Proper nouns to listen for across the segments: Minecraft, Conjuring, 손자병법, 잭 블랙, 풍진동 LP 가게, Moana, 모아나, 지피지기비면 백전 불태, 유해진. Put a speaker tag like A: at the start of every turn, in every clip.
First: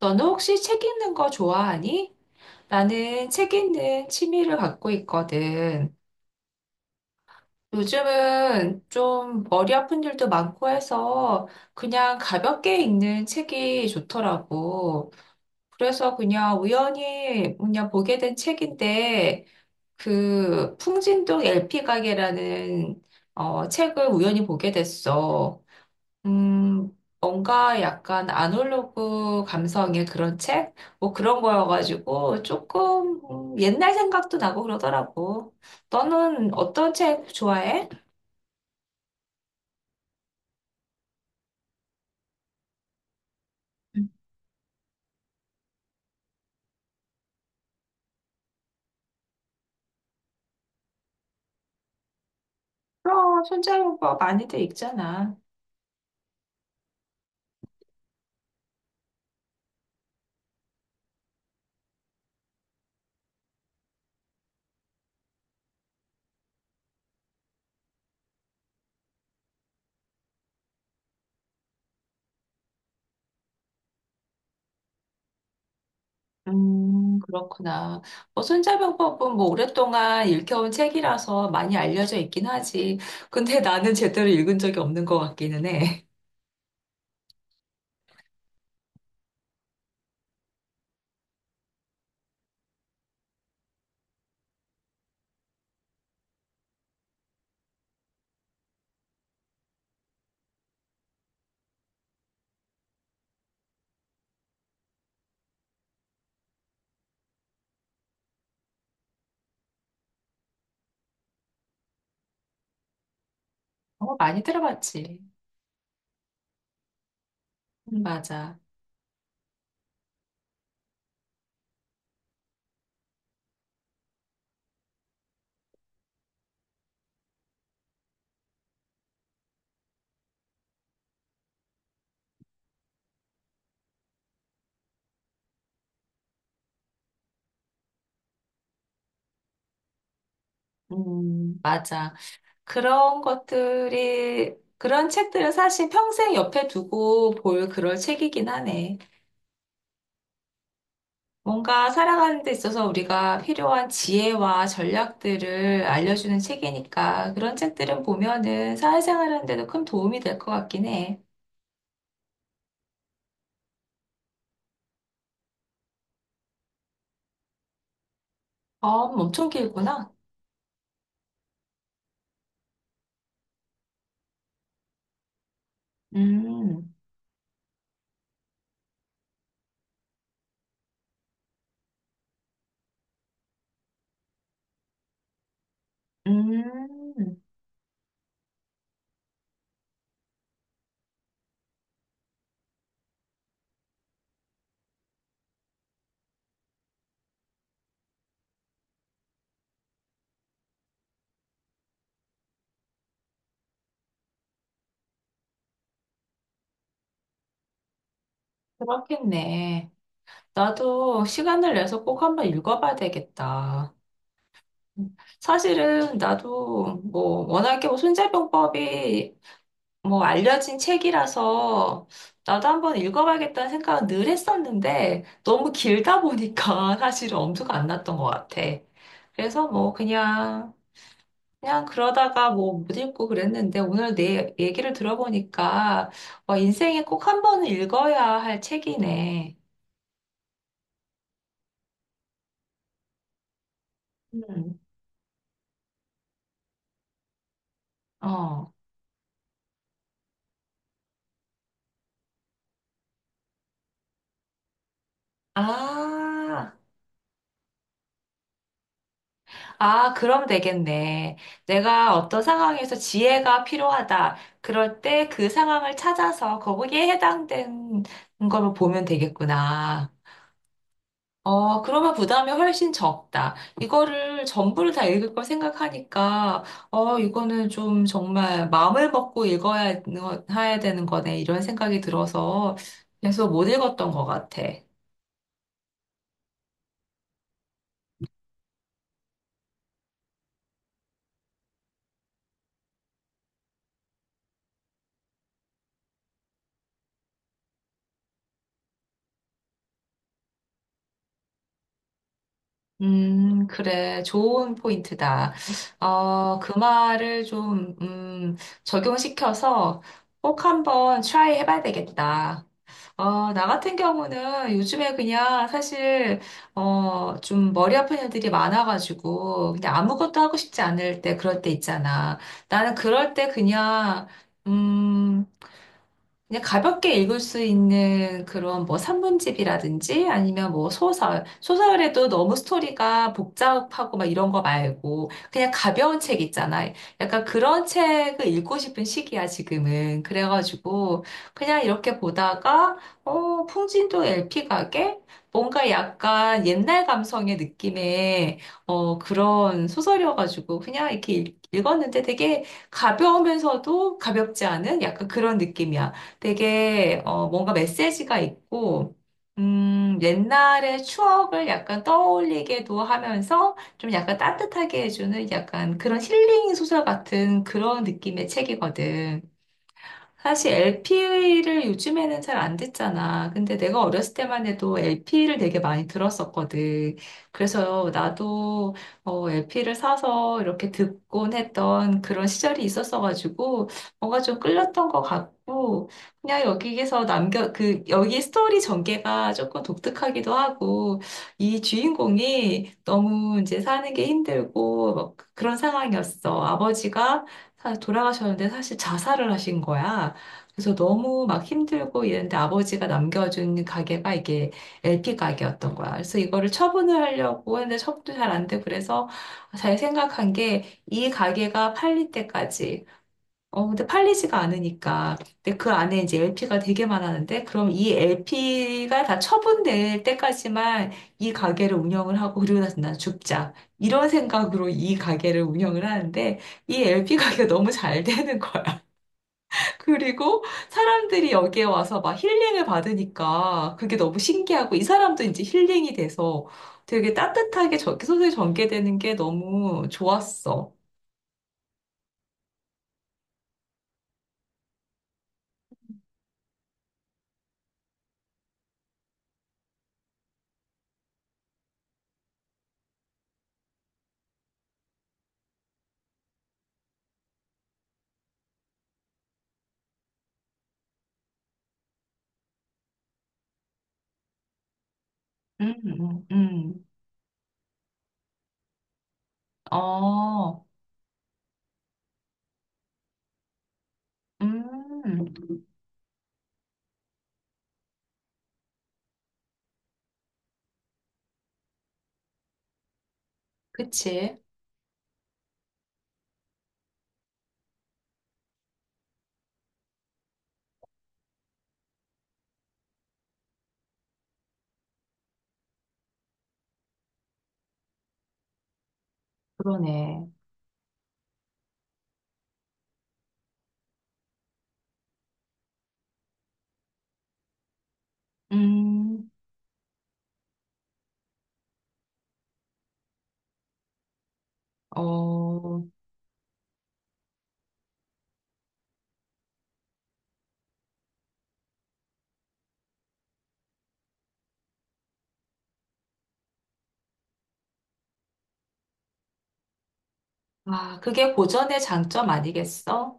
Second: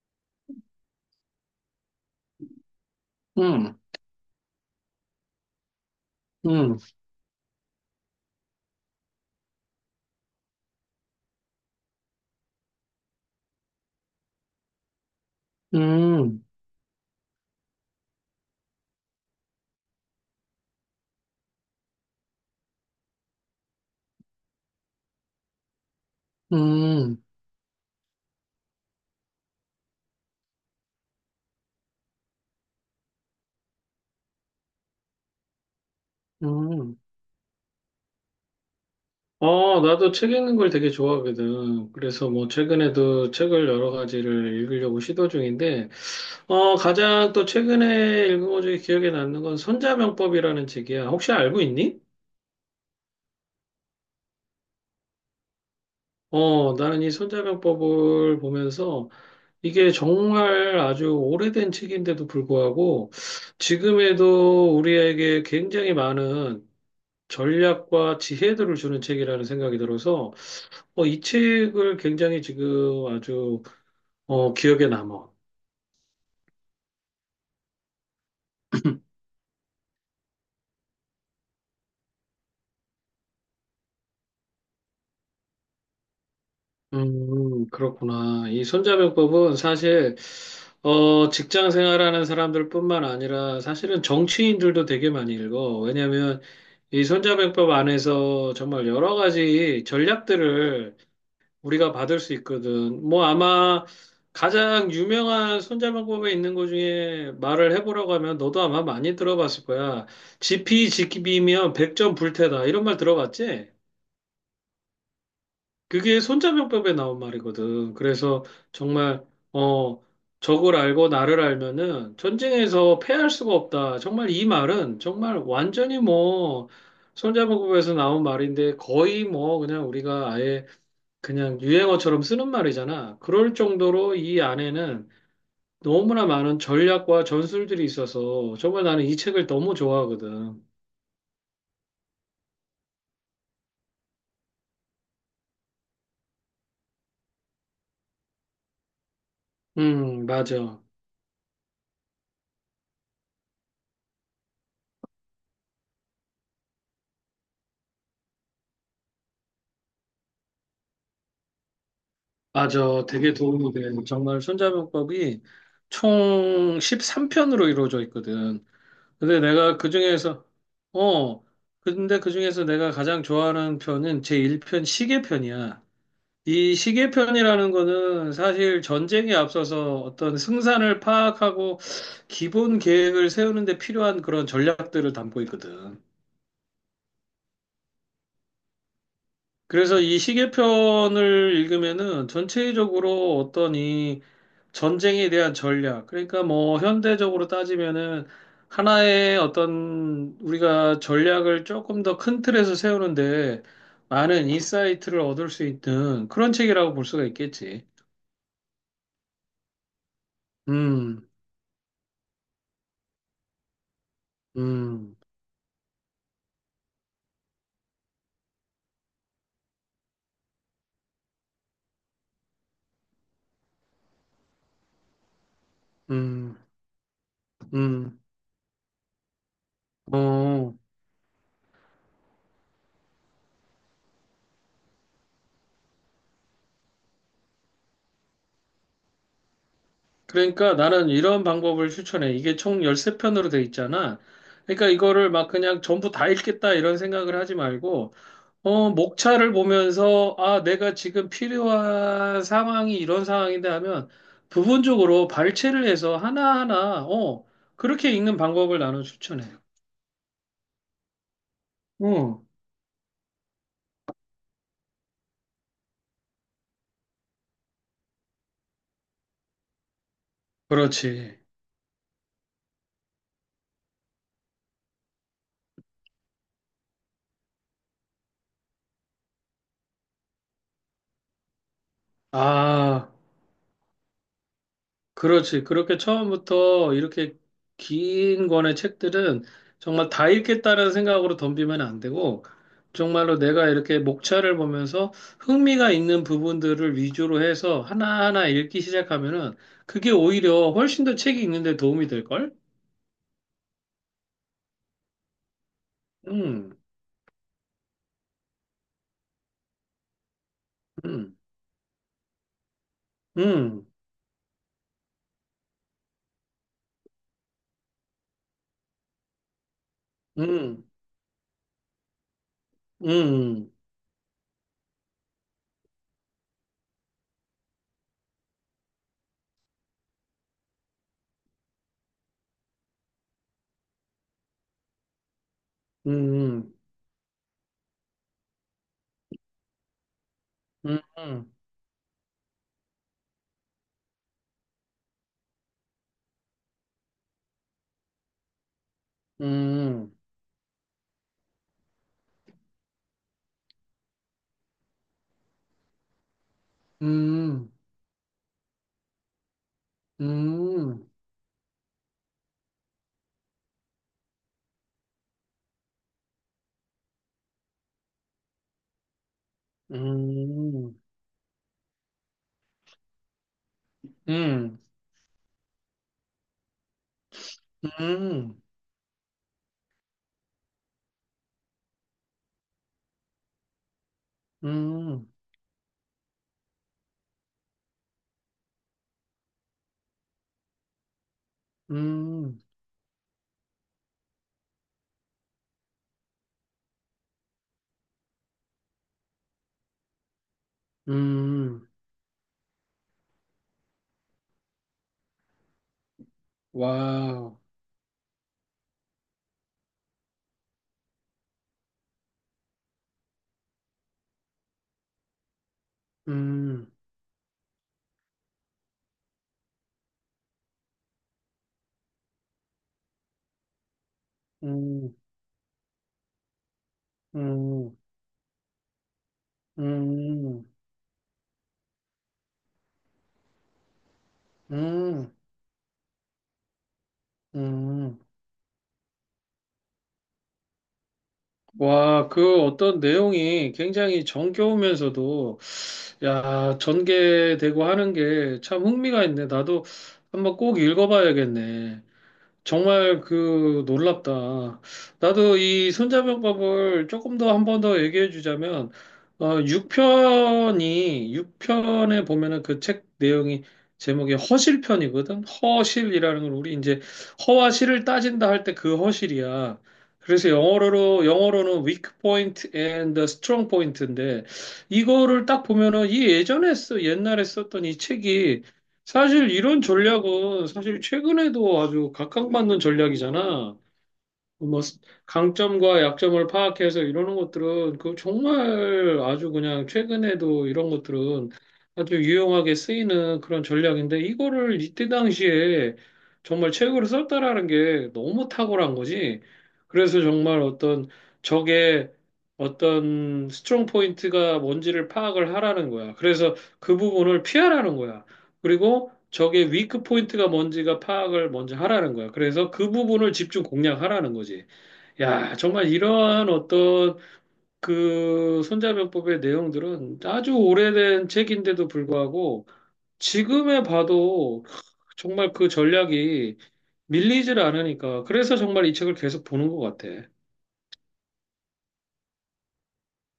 A: 너는 혹시 책 읽는 거 좋아하니? 나는 책
B: 음,
A: 읽는 취미를 갖고 있거든.
B: 음,
A: 요즘은 좀 머리 아픈 일도 많고 해서 그냥 가볍게 읽는 책이 좋더라고. 그래서
B: 음,
A: 그냥 우연히 그냥 보게 된 책인데 그 풍진동 LP 가게라는 책을 우연히 보게 됐어.
B: 음,
A: 뭔가 약간 아날로그 감성의 그런 책? 뭐 그런 거여가지고 조금 옛날 생각도 나고 그러더라고. 너는 어떤
B: 음.
A: 책 좋아해?
B: 어, 나도 책 읽는 걸 되게 좋아하거든. 그래서 뭐 최근에도 책을 여러
A: 음,
B: 가지를 읽으려고 시도 중인데, 어, 가장 또 최근에 읽은 것 중에 기억에 남는 건 손자병법이라는 책이야. 혹시 알고 있니?
A: 그럼 손자병법 많이들 읽잖아.
B: 어, 나는 이 손자병법을 보면서 이게 정말 아주 오래된 책인데도 불구하고 지금에도 우리에게 굉장히 많은 전략과 지혜들을 주는 책이라는 생각이 들어서 어, 이 책을 굉장히 지금 아주 어, 기억에 남아.
A: 그렇구나. 뭐 손자병법은 뭐 오랫동안 읽혀온 책이라서 많이 알려져 있긴 하지. 근데 나는 제대로 읽은 적이 없는 것 같기는 해.
B: 그렇구나. 이 손자병법은 사실 어, 직장 생활하는 사람들뿐만 아니라 사실은 정치인들도 되게 많이 읽어. 왜냐하면 이 손자병법 안에서 정말 여러 가지 전략들을 우리가 받을 수 있거든. 뭐 아마 가장 유명한 손자방법에 있는 것 중에 말을 해보라고 하면 너도 아마 많이 들어봤을 거야. 지피지기비면 백전 불태다. 이런 말 들어봤지?
A: 어, 많이 들어봤지.
B: 그게 손자병법에 나온 말이거든. 그래서
A: 맞아.
B: 정말, 어, 적을 알고 나를 알면은 전쟁에서 패할 수가 없다. 정말 이 말은 정말 완전히 뭐 손자병법에서 나온 말인데 거의 뭐 그냥 우리가 아예 그냥 유행어처럼 쓰는 말이잖아. 그럴 정도로 이 안에는 너무나 많은 전략과 전술들이 있어서 정말 나는 이 책을 너무 좋아하거든.
A: 맞아. 그런 책들은 사실 평생 옆에 두고 볼 그럴 책이긴 하네.
B: 맞아.
A: 뭔가 살아가는 데 있어서 우리가 필요한 지혜와 전략들을 알려주는 책이니까 그런 책들은 보면은 사회생활 하는데도 큰 도움이 될 것 같긴 해.
B: 맞아. 되게 도움이 돼. 정말 손자병법이 총 13편으로 이루어져 있거든.
A: 어,
B: 근데
A: 엄청
B: 내가
A: 길구나.
B: 그중에서, 어, 근데 그중에서 내가 가장 좋아하는 편은 제1편 시계편이야. 이
A: 음,
B: 시계편이라는 거는 사실 전쟁에 앞서서 어떤 승산을 파악하고 기본 계획을 세우는 데 필요한 그런 전략들을 담고 있거든.
A: 음,
B: 그래서 이 시계편을 읽으면은 전체적으로 어떤 이 전쟁에 대한 전략, 그러니까 뭐 현대적으로 따지면은 하나의 어떤 우리가 전략을 조금 더 큰 틀에서 세우는데 많은 인사이트를 얻을 수 있는 그런 책이라고 볼 수가 있겠지.
A: 그렇겠네. 나도
B: 음,
A: 시간을 내서 꼭 한번 읽어봐야 되겠다.
B: 음.
A: 사실은 나도 뭐 워낙에 뭐 손자병법이 뭐 알려진 책이라서 나도 한번 읽어봐야겠다는 생각은 늘 했었는데 너무 길다
B: 음,
A: 보니까 사실은 엄두가 안 났던
B: 음,
A: 것 같아. 그래서 뭐 그냥
B: 어.
A: 그냥 그러다가 뭐 못 읽고 그랬는데 오늘 내 얘기를 들어보니까 와, 인생에 꼭 한 번은 읽어야 할 책이네.
B: 그러니까 나는 이런 방법을 추천해. 이게 총 13편으로 돼 있잖아.
A: 음,
B: 그러니까 이거를 막 그냥 전부 다 읽겠다 이런 생각을 하지 말고,
A: 어.
B: 어, 목차를 보면서, 아, 내가 지금 필요한 상황이 이런 상황인데 하면 부분적으로 발췌를 해서
A: 아.
B: 하나하나, 어, 그렇게 읽는 방법을 나는 추천해.
A: 아, 그럼 되겠네. 내가 어떤
B: 어,
A: 상황에서 지혜가 필요하다. 그럴 때 그 상황을 찾아서 거기에 해당된 걸 보면 되겠구나.
B: 그렇지.
A: 어, 그러면 부담이 훨씬 적다. 이거를 전부를 다 읽을 걸 생각하니까, 이거는 좀 정말 마음을 먹고 읽어야 해야 되는 거네. 이런 생각이 들어서
B: 아.
A: 계속 못 읽었던 것 같아.
B: 그렇지. 그렇게 처음부터 이렇게 긴 권의 책들은 정말 다 읽겠다는 생각으로 덤비면 안 되고, 정말로 내가 이렇게 목차를 보면서 흥미가 있는 부분들을 위주로 해서 하나하나 읽기 시작하면은 그게 오히려 훨씬 더 책이 읽는데 도움이 될걸?
A: 그래. 좋은 포인트다. 어,
B: 음,
A: 그 말을 좀, 적용시켜서 꼭 한번
B: 음,
A: 트라이 해봐야 되겠다. 어, 나
B: 음,
A: 같은 경우는 요즘에 그냥 사실, 좀 머리 아픈 일들이 많아가지고, 그냥 아무것도 하고 싶지
B: 음,
A: 않을 때, 그럴 때 있잖아. 나는 그럴 때
B: 음,
A: 음, 그냥 가볍게 읽을 수 있는 그런 뭐 산문집이라든지 아니면 뭐 소설. 소설에도 너무 스토리가 복잡하고 막 이런 거 말고 그냥 가벼운 책
B: 음,
A: 있잖아. 약간 그런 책을 읽고 싶은 시기야, 지금은.
B: 음,
A: 그래가지고
B: 음,
A: 그냥 이렇게 보다가, 풍진도 LP 가게? 뭔가 약간 옛날 감성의 느낌의 그런
B: 음,
A: 소설이어가지고 그냥 이렇게 읽었는데 되게 가벼우면서도 가볍지 않은 약간 그런 느낌이야. 되게
B: 음,
A: 뭔가 메시지가 있고 옛날의
B: 음,
A: 추억을 약간 떠올리게도 하면서 좀 약간 따뜻하게 해주는 약간 그런 힐링 소설 같은 그런 느낌의 책이거든. 사실
B: 음,
A: LP를 요즘에는 잘 안 듣잖아. 근데 내가 어렸을 때만
B: 음,
A: 해도 LP를 되게 많이 들었었거든. 그래서
B: 음.
A: 나도 LP를 사서 이렇게 듣곤 했던 그런 시절이 있었어가지고 뭔가 좀 끌렸던 것
B: 음.
A: 같고 그냥 여기에서 남겨 그 여기 스토리 전개가 조금 독특하기도 하고 이
B: 음,
A: 주인공이 너무 이제 사는 게 힘들고 막 그런 상황이었어. 아버지가 돌아가셨는데 사실 자살을 하신 거야. 그래서 너무 막
B: 음,
A: 힘들고 이랬는데 아버지가 남겨준 가게가 이게 LP 가게였던 거야. 그래서 이거를 처분을
B: 와우,
A: 하려고 했는데 처분도 잘 안 되고 그래서 잘 생각한 게 이 가게가 팔릴 때까지 근데 팔리지가 않으니까. 근데 그 안에 이제 LP가
B: 음,
A: 되게 많았는데, 그럼 이 LP가 다 처분될 때까지만 이 가게를 운영을 하고, 그리고 나서 난 죽자. 이런 생각으로 이
B: 음,
A: 가게를 운영을 하는데, 이 LP 가게가 너무
B: 음,
A: 잘 되는 거야. 그리고
B: 음,
A: 사람들이 여기에 와서 막 힐링을 받으니까 그게 너무 신기하고, 이
B: 음,
A: 사람도 이제 힐링이 돼서 되게 따뜻하게 저
B: 음.
A: 소설이 전개되는 게 너무 좋았어.
B: 와, 그 어떤 내용이 굉장히 정겨우면서도, 야, 전개되고 하는 게 참 흥미가 있네. 나도 한번 꼭 읽어봐야겠네. 정말 그 놀랍다. 나도 이 손자병법을 조금 더 한 번 더 얘기해 주자면, 어, 6편이, 육편에 보면은 그 책 내용이 제목이 허실편이거든?
A: 음,
B: 허실이라는
A: 음,
B: 걸 우리 이제
A: 음.
B: 허와 실을 따진다 할 때 그 허실이야. 그래서
A: 어.
B: 영어로는 weak point and strong point인데, 이거를
A: 음,
B: 딱 보면은 옛날에 썼던 이 책이 사실 이런 전략은 사실 최근에도 아주 각광받는 전략이잖아.
A: 그치.
B: 뭐 스- 강점과 약점을 파악해서 이러는 것들은 그 정말 아주 그냥 최근에도 이런 것들은 아주 유용하게 쓰이는 그런 전략인데 이거를 이때 당시에 정말 최고로 썼다라는 게 너무 탁월한 거지. 그래서
A: 그러네.
B: 정말 어떤 적의 어떤 스트롱 포인트가 뭔지를 파악을 하라는 거야. 그래서 그 부분을 피하라는 거야. 그리고
A: 음,
B: 적의 위크 포인트가 뭔지가 파악을 먼저 하라는 거야. 그래서 그 부분을 집중 공략하라는 거지. 야, 정말
A: 어,
B: 이러한 어떤 그 손자병법의 내용들은 아주 오래된 책인데도 불구하고 지금에 봐도 정말 그 전략이 밀리질 않으니까. 그래서 정말 이 책을 계속 보는 것 같아.
A: 아, 그게 고전의 장점 아니겠어?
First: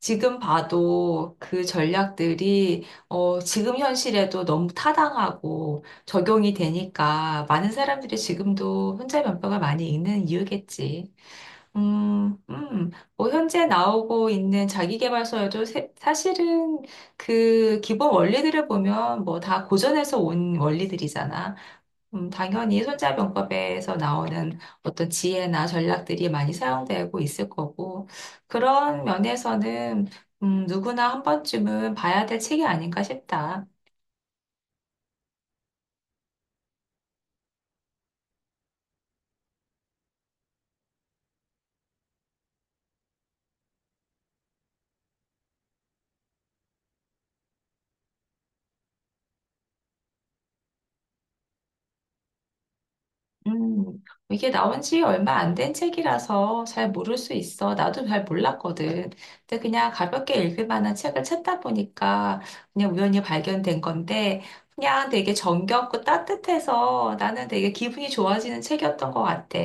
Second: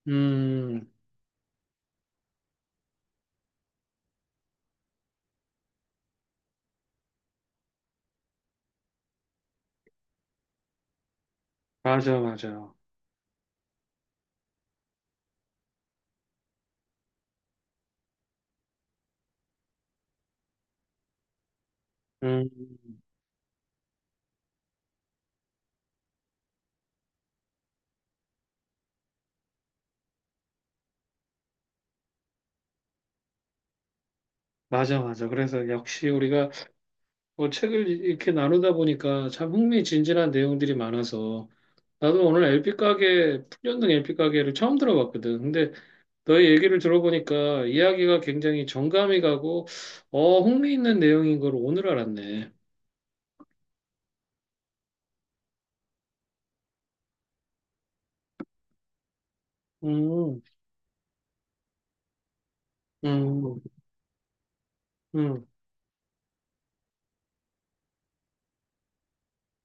A: 지금
B: 음,
A: 봐도 그 전략들이, 지금 현실에도 너무 타당하고 적용이 되니까 많은 사람들이 지금도 혼자 면벽을 많이 읽는 이유겠지.
B: 맞아,
A: 음,
B: 맞아.
A: 음, 뭐, 현재 나오고 있는 자기계발서에도 사실은 그 기본 원리들을 보면 뭐 다 고전에서 온 원리들이잖아.
B: 음,
A: 당연히 손자병법에서 나오는 어떤 지혜나 전략들이 많이 사용되고 있을 거고, 그런 면에서는 누구나 한 번쯤은 봐야 될 책이 아닌가 싶다.
B: 맞아, 맞아. 그래서 역시 우리가 뭐 책을 이렇게 나누다 보니까 참 흥미진진한 내용들이 많아서 나도 오늘 LP 가게, 풍년등 LP 가게를 처음 들어봤거든. 근데 너의 얘기를 들어보니까 이야기가 굉장히 정감이 가고, 어, 흥미 있는 내용인 걸 오늘 알았네.
A: 음, 이게 나온 지 얼마 안 된 책이라서 잘 모를 수 있어. 나도 잘 몰랐거든. 근데 그냥 가볍게
B: 음,
A: 읽을 만한 책을 찾다 보니까 그냥 우연히
B: 음,
A: 발견된 건데, 그냥 되게
B: 음,
A: 정겹고 따뜻해서 나는 되게 기분이 좋아지는 책이었던 것 같아.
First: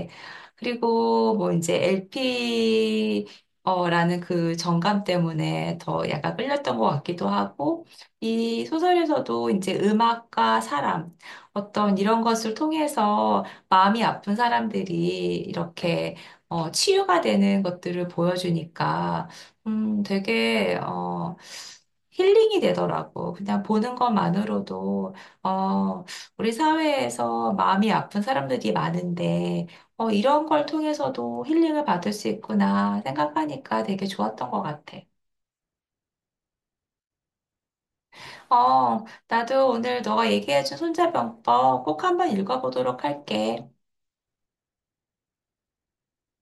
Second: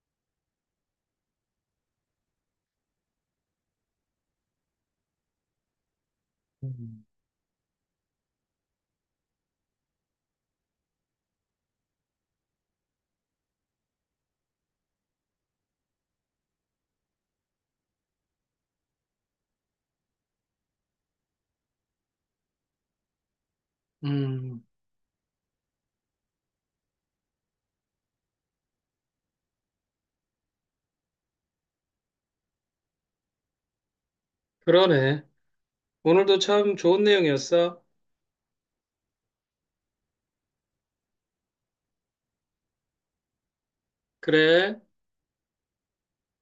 A: 그리고 뭐 이제 LP, 라는 그 정감 때문에 더 약간 끌렸던 것
B: 음.
A: 같기도 하고, 이 소설에서도 이제 음악과 사람, 어떤 이런 것을 통해서 마음이 아픈 사람들이 이렇게 치유가 되는 것들을 보여주니까 되게 힐링이 되더라고. 그냥 보는
B: 음.
A: 것만으로도 어, 우리 사회에서 마음이 아픈 사람들이 많은데 이런 걸 통해서도 힐링을 받을 수 있구나 생각하니까 되게 좋았던 것 같아.
B: 그러네. 오늘도 참 좋은 내용이었어.
A: 나도 오늘 너가 얘기해준 손자병법 꼭 한번 읽어보도록 할게.
B: 그래.